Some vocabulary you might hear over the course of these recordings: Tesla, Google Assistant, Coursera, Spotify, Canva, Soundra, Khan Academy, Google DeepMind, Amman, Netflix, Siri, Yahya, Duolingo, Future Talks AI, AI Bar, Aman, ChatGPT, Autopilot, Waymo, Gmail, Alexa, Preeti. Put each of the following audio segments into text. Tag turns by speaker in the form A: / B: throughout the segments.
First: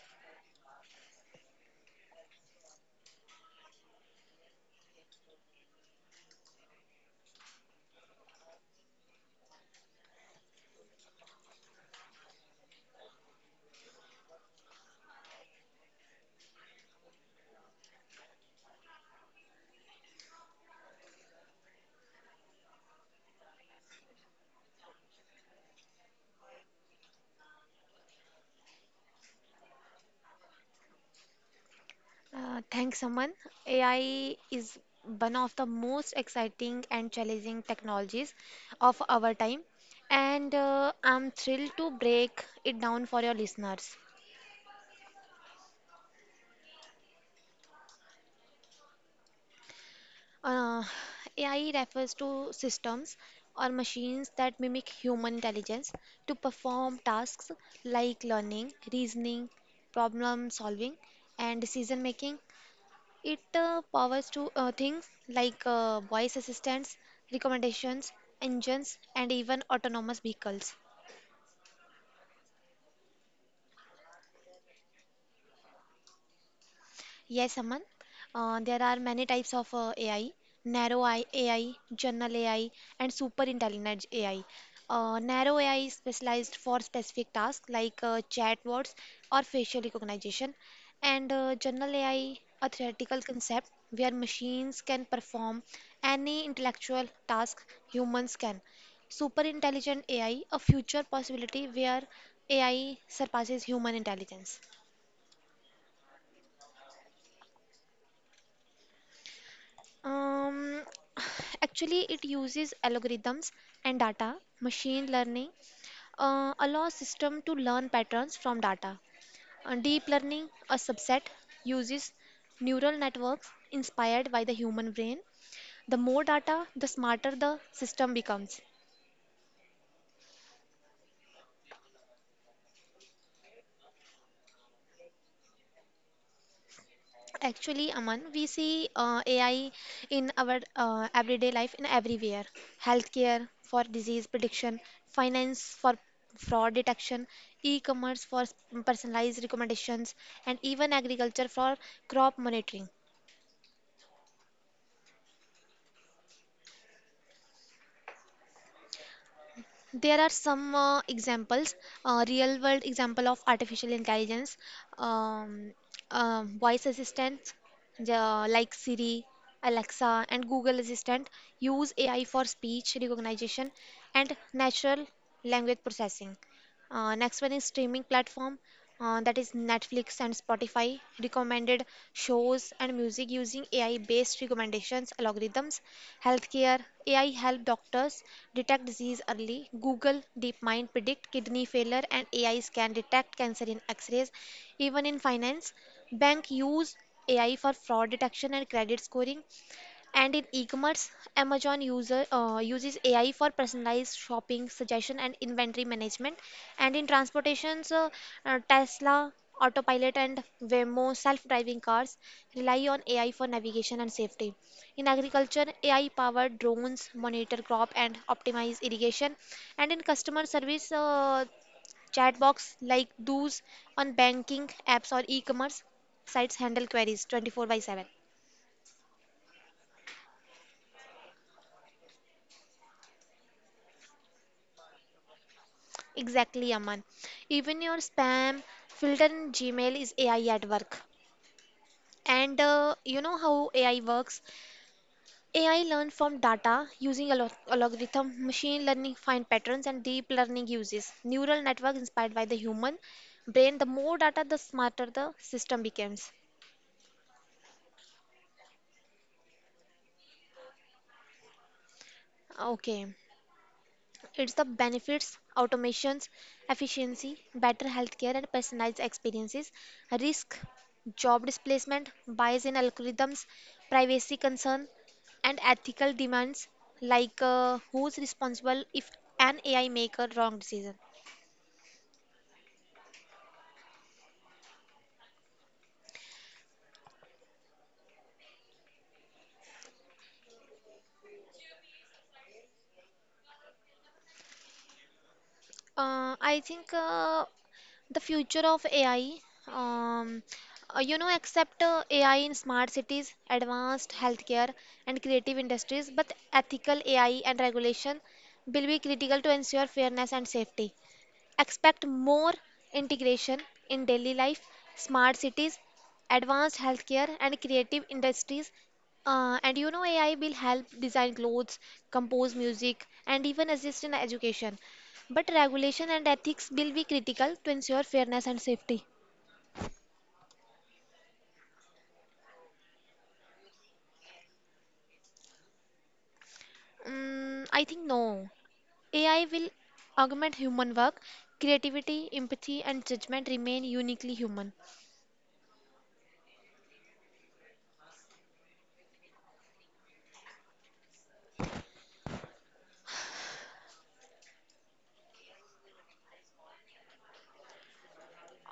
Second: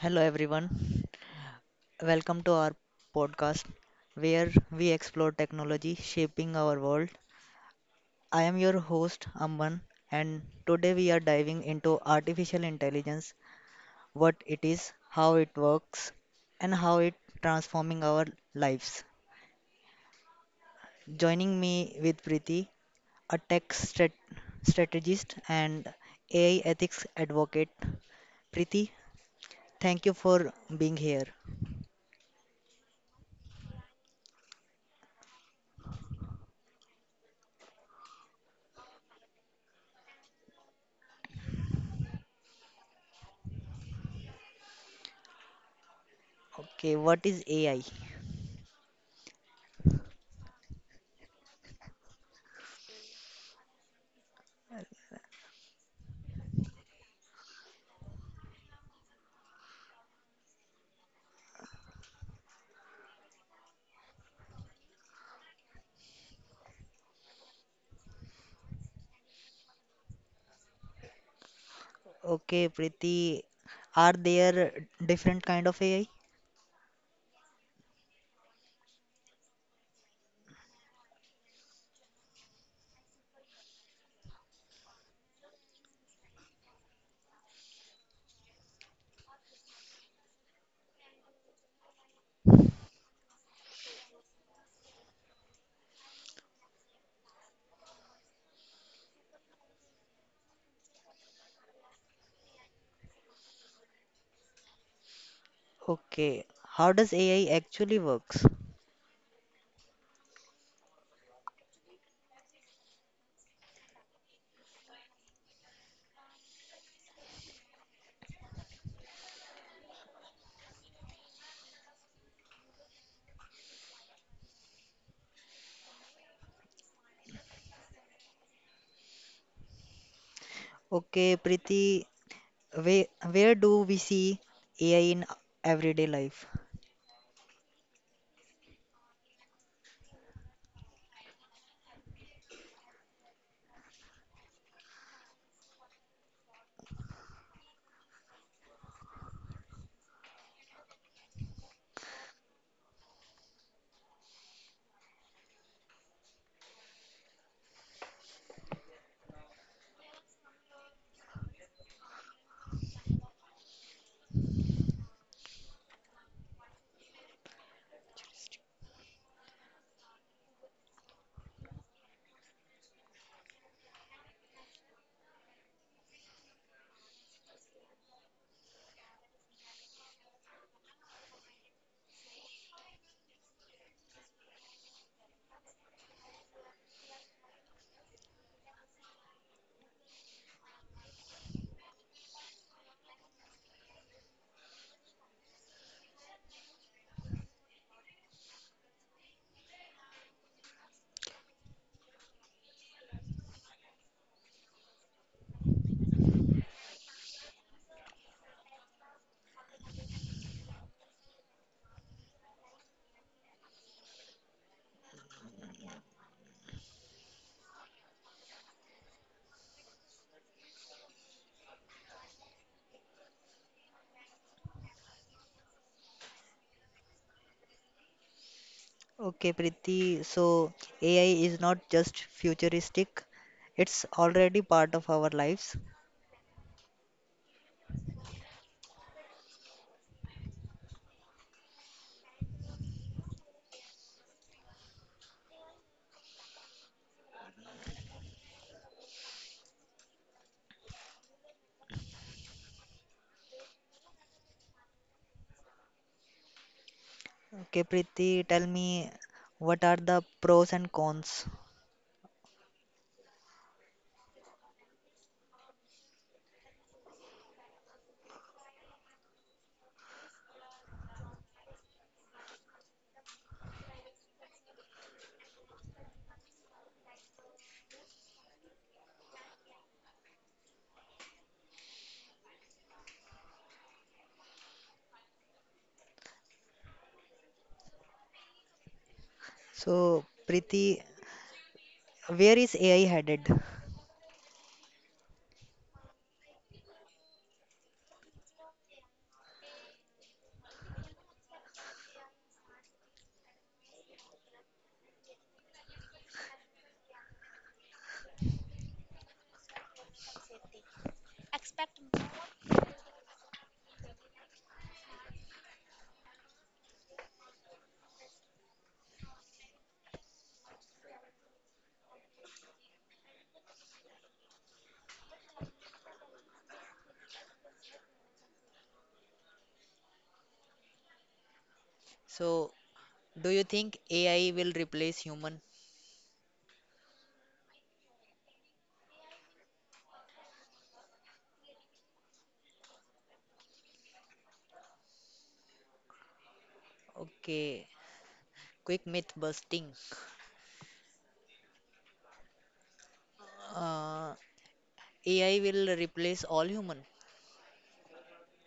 A: Hello, everyone. Welcome to our podcast where we explore technology shaping our world. I am your host, Amman, and today we are diving into artificial intelligence, what it is, how it works, and how it transforming our lives. Joining me with Preeti, a strategist and AI ethics advocate. Preeti, thank you for being here.
B: Thanks, Aman. AI is one of the most exciting and challenging technologies of our time, and I'm thrilled to break it down for your listeners.
A: Okay, what is AI?
B: Uh, AI refers to systems or machines that mimic human intelligence to perform tasks like learning, reasoning, problem solving, and decision making. It powers to things like voice assistants, recommendations, engines, and even autonomous vehicles.
A: Okay, Preeti, are there different kind of AI?
B: Yes, Aman. There are many types of AI, AI, general AI, and super intelligent AI. Narrow AI is specialized for specific tasks like chatbots or facial recognition, and general AI, a theoretical concept where machines can perform any intellectual task humans can. Super intelligent AI, a future possibility where AI surpasses human intelligence.
A: Okay, how does AI actually works?
B: Um, Actually, it uses algorithms and data. Machine learning allows system to learn patterns from data. Deep learning, a subset, uses neural networks inspired by the human brain. The more data, the smarter the system becomes.
A: Okay, Preeti, where, where do we see AI in everyday life?
B: Actually, Aman, we see AI in our everyday life in everywhere. Healthcare for disease prediction, finance for fraud detection, e-commerce for personalized recommendations, and even agriculture for crop monitoring. There are some examples, real world example of artificial intelligence, um, voice assistants like Siri, Alexa, and Google Assistant use AI for speech recognition and natural language processing. Next one is streaming platform, that is Netflix and Spotify. Recommended shows and music using AI-based recommendations algorithms. Healthcare AI help doctors detect disease early. Google DeepMind predict kidney failure, and AIs can detect cancer in X-rays. Even in finance, bank use AI for fraud detection and credit scoring. And in e-commerce, Amazon user uses AI for personalized shopping suggestion and inventory management. And in transportations, Tesla, Autopilot, and Waymo self-driving cars rely on AI for navigation and safety. In agriculture, AI-powered drones monitor crop and optimize irrigation. And in customer service, chatbots like those on banking apps or e-commerce sites handle queries 24 by 7.
A: Okay, Preeti, so AI is not just futuristic, it's already part of our lives.
B: Exactly, Aman. Even your spam filter in Gmail is AI at work. And you know how AI works? AI learn from data using algorithm, machine learning find patterns, and deep learning uses neural network inspired by the human brain. The more data, the smarter the system becomes.
A: Okay, Preeti, tell me, what are the pros and cons?
B: Okay. It's the benefits, automations, efficiency, better healthcare and personalized experiences, risk, job displacement, bias in algorithms, privacy concern, and ethical demands like who's responsible if an AI make a wrong decision.
A: So, Preeti, where is AI headed?
B: I think The future of AI, um, you know, except AI in smart cities, advanced healthcare, and creative industries, but ethical AI and regulation will be critical to ensure fairness and safety. Expect more integration in daily life, smart cities, advanced healthcare, and creative industries. And you know, AI will help design clothes, compose music, and even assist in education. But regulation and ethics will be critical to ensure fairness and safety.
A: So, do you think AI will replace human?
B: Mm, I think no. AI will augment human work. Creativity, empathy, and judgment remain uniquely human.
A: Okay, quick myth busting. Uh, AI will replace all human.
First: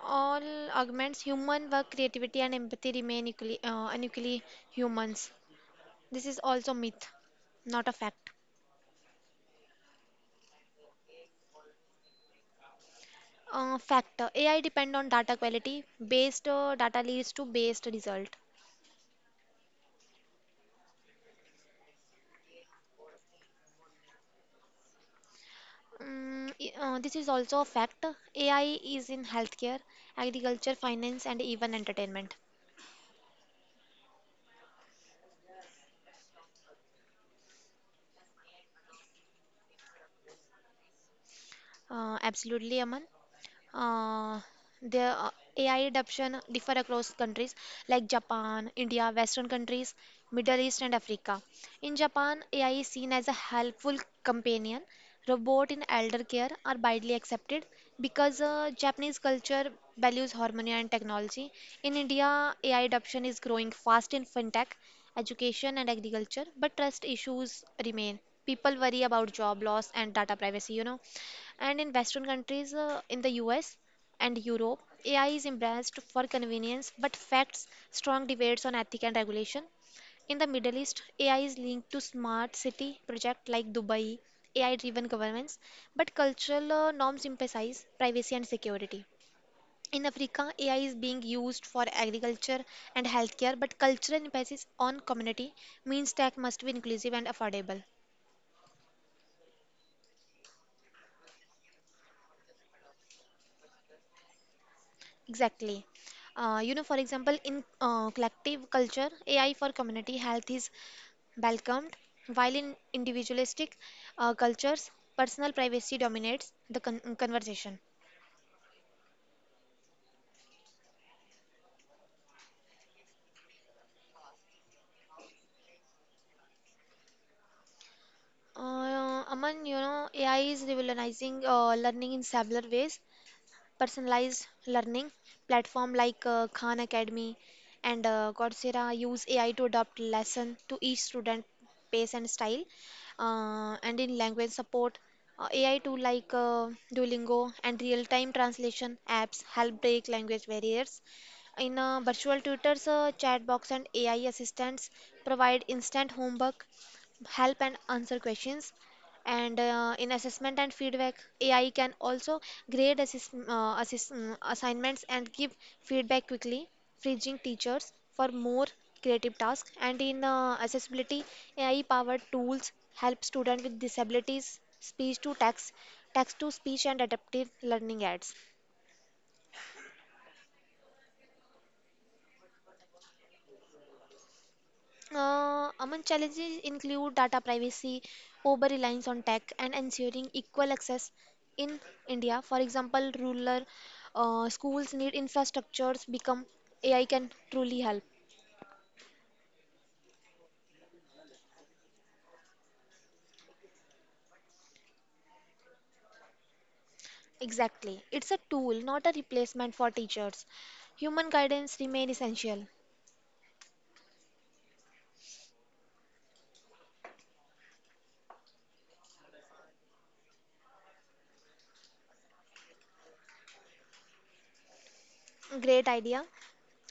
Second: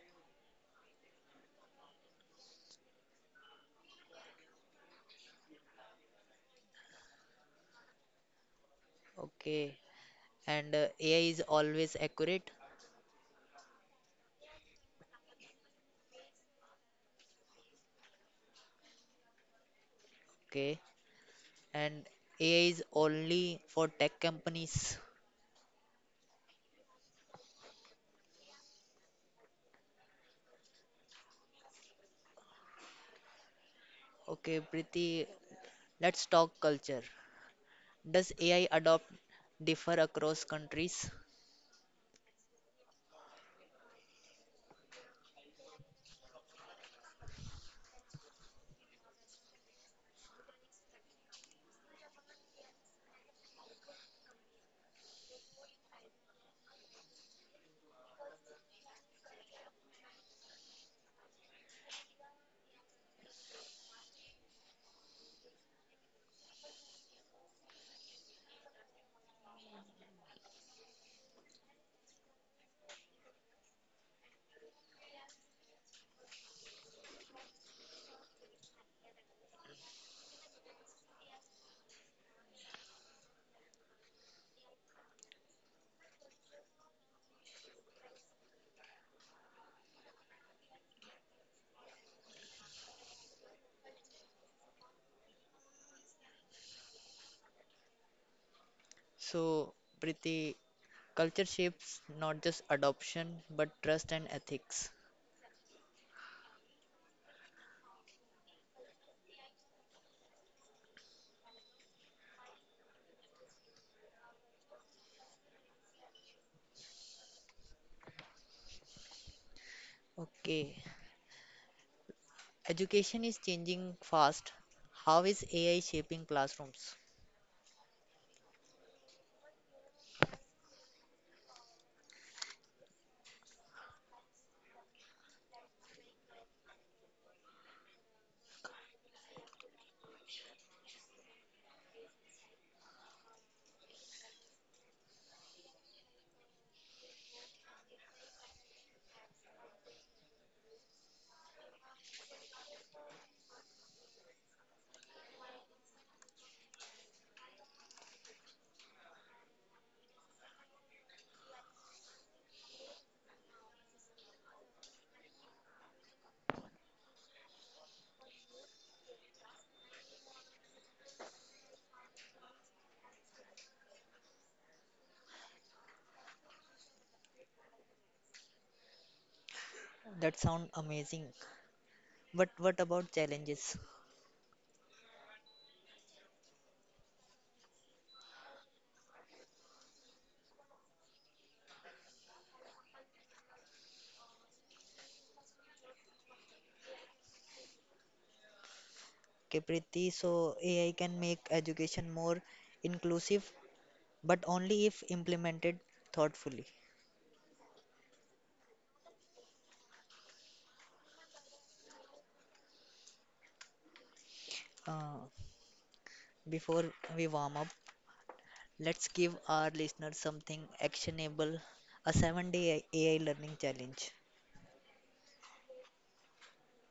B: All augments human work, creativity and empathy remain equally unequally humans, this is also myth, not a fact.
A: Okay, and AI is always accurate.
B: Factor AI depend on data quality, based data leads to based result.
A: Okay, and AI is only for tech companies.
B: This is also a fact. AI is in healthcare, agriculture, finance, and even entertainment.
A: Okay, Priti, let's talk culture. Does AI adopt differ across countries?
B: Absolutely, Aman. Uh, Their AI adoption differ across countries like Japan, India, Western countries, Middle East, and Africa. In Japan, AI is seen as a helpful companion. Robot in elder care are widely accepted because Japanese culture values harmony and technology. In India, AI adoption is growing fast in fintech, education, and agriculture, but trust issues remain. People worry about job loss and data privacy, you know. And in western countries, in the US and Europe, AI is embraced for convenience but facts strong debates on ethics and regulation. In the Middle East, AI is linked to smart city projects like Dubai, AI-driven governments, but cultural norms emphasize privacy and security. In Africa, AI is being used for agriculture and healthcare, but cultural emphasis on community means tech must be inclusive and affordable.
A: So, Priti, culture shapes not just adoption but trust and ethics.
B: Exactly. You know, for example, in collective culture, AI for community health is welcomed, while in individualistic cultures, personal privacy dominates the conversation.
A: Okay. Education is changing fast. How is AI shaping classrooms?
B: Aman, you know, AI is revolutionizing learning in several ways. Personalized learning platform like Khan Academy and Coursera use AI to adapt lesson to each student pace and style. And in language support, AI tool like Duolingo and real-time translation apps help break language barriers. In virtual tutors, chat box and AI assistants provide instant homework help and answer questions. And in assessment and feedback, AI can also grade assignments and give feedback quickly, freeing teachers for more creative tasks. And in accessibility, AI-powered tools help students with disabilities, speech to text, text to speech, and adaptive learning aids.
A: That sounds amazing. But what about challenges?
B: Among challenges include data privacy, over reliance on tech, and ensuring equal access in India. For example, rural schools need infrastructures become AI can truly help.
A: Okay, Preeti, so AI can make education more inclusive, but only if implemented thoughtfully.
B: Exactly. It's a tool, not a replacement for teachers. Human guidance remain essential.
A: Uh, Before we warm up, let's give our listeners something actionable, a 7-day AI learning challenge.
B: Great idea.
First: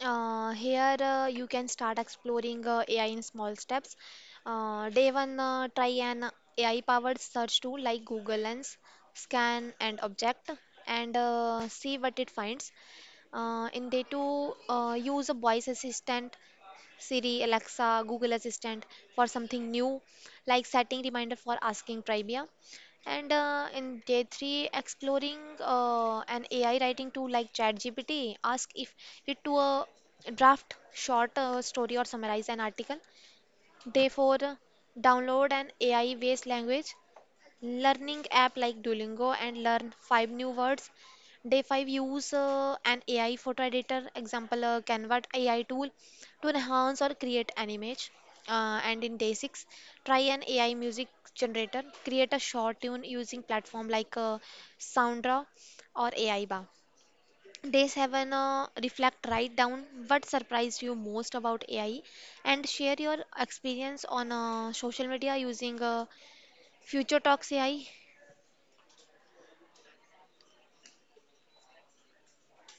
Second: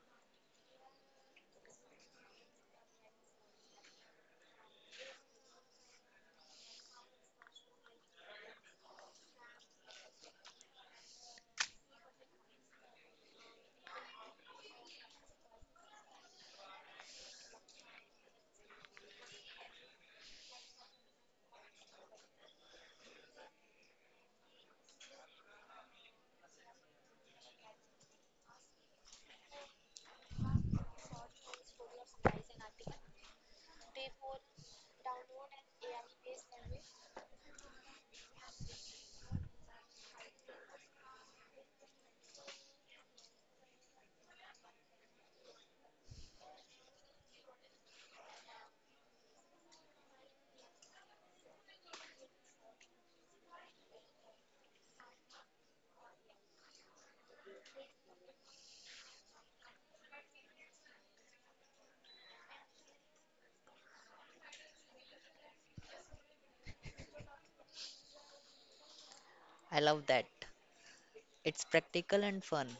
B: Here you can start exploring AI in small steps. Day one, try an AI-powered search tool like Google Lens, scan and object, and see what it finds. In day two, use a voice assistant Siri, Alexa, Google Assistant for something new, like setting reminder for asking trivia. And in day three, exploring an AI writing tool like ChatGPT, ask if it to a draft short story or summarize an article. Day four, download an AI-based language learning app like Duolingo and learn five new words. Day five, use an AI photo editor, example Canva AI tool to enhance or create an image. And in day six, try an AI music generator, create a short tune using platform like Soundra or AI Bar. Day 7 reflect, write down what surprised you most about AI and share your experience on social media using Future Talks AI.
A: I love that. It's practical and fun,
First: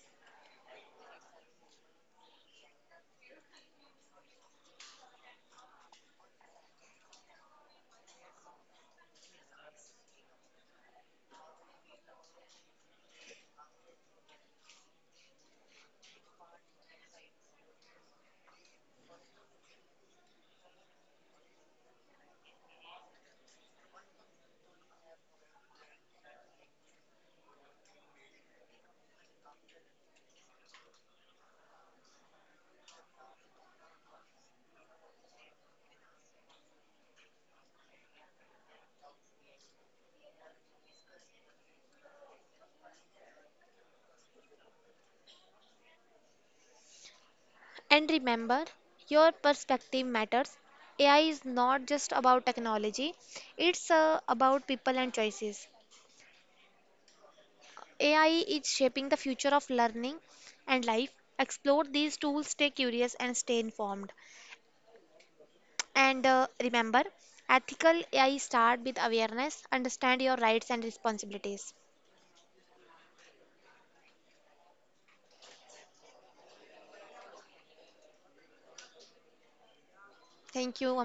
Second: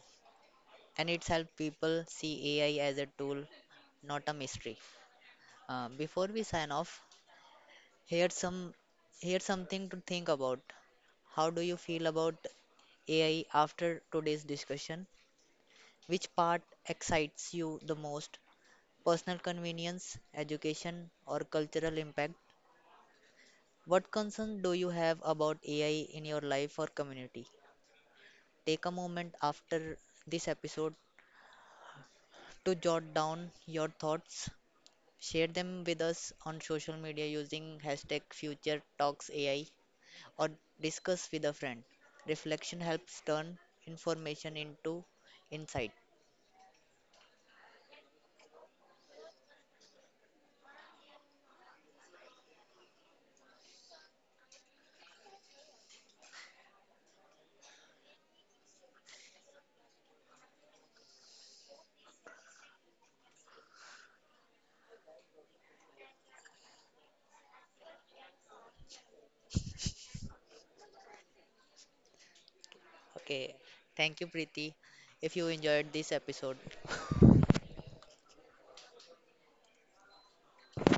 A: and it's helped people see AI as a tool, not a mystery. Before we sign off, here's some here's something to think about. How do you feel about AI after today's discussion? Which part excites you the most? Personal convenience, education, or cultural impact? What concern do you have about AI in your life or community? Take a moment after this episode to jot down your thoughts. Share them with us on social media using hashtag future talks AI, or discuss with a friend. Reflection helps turn information into insight.
B: And remember, your perspective matters. AI is not just about technology, it's about people and choices. AI is shaping the future of learning and life. Explore these tools, stay curious, and stay informed. And remember, ethical AI start with awareness, understand your rights and responsibilities.
A: Okay, thank you, Preeti. If you enjoyed this episode,
B: Thank you,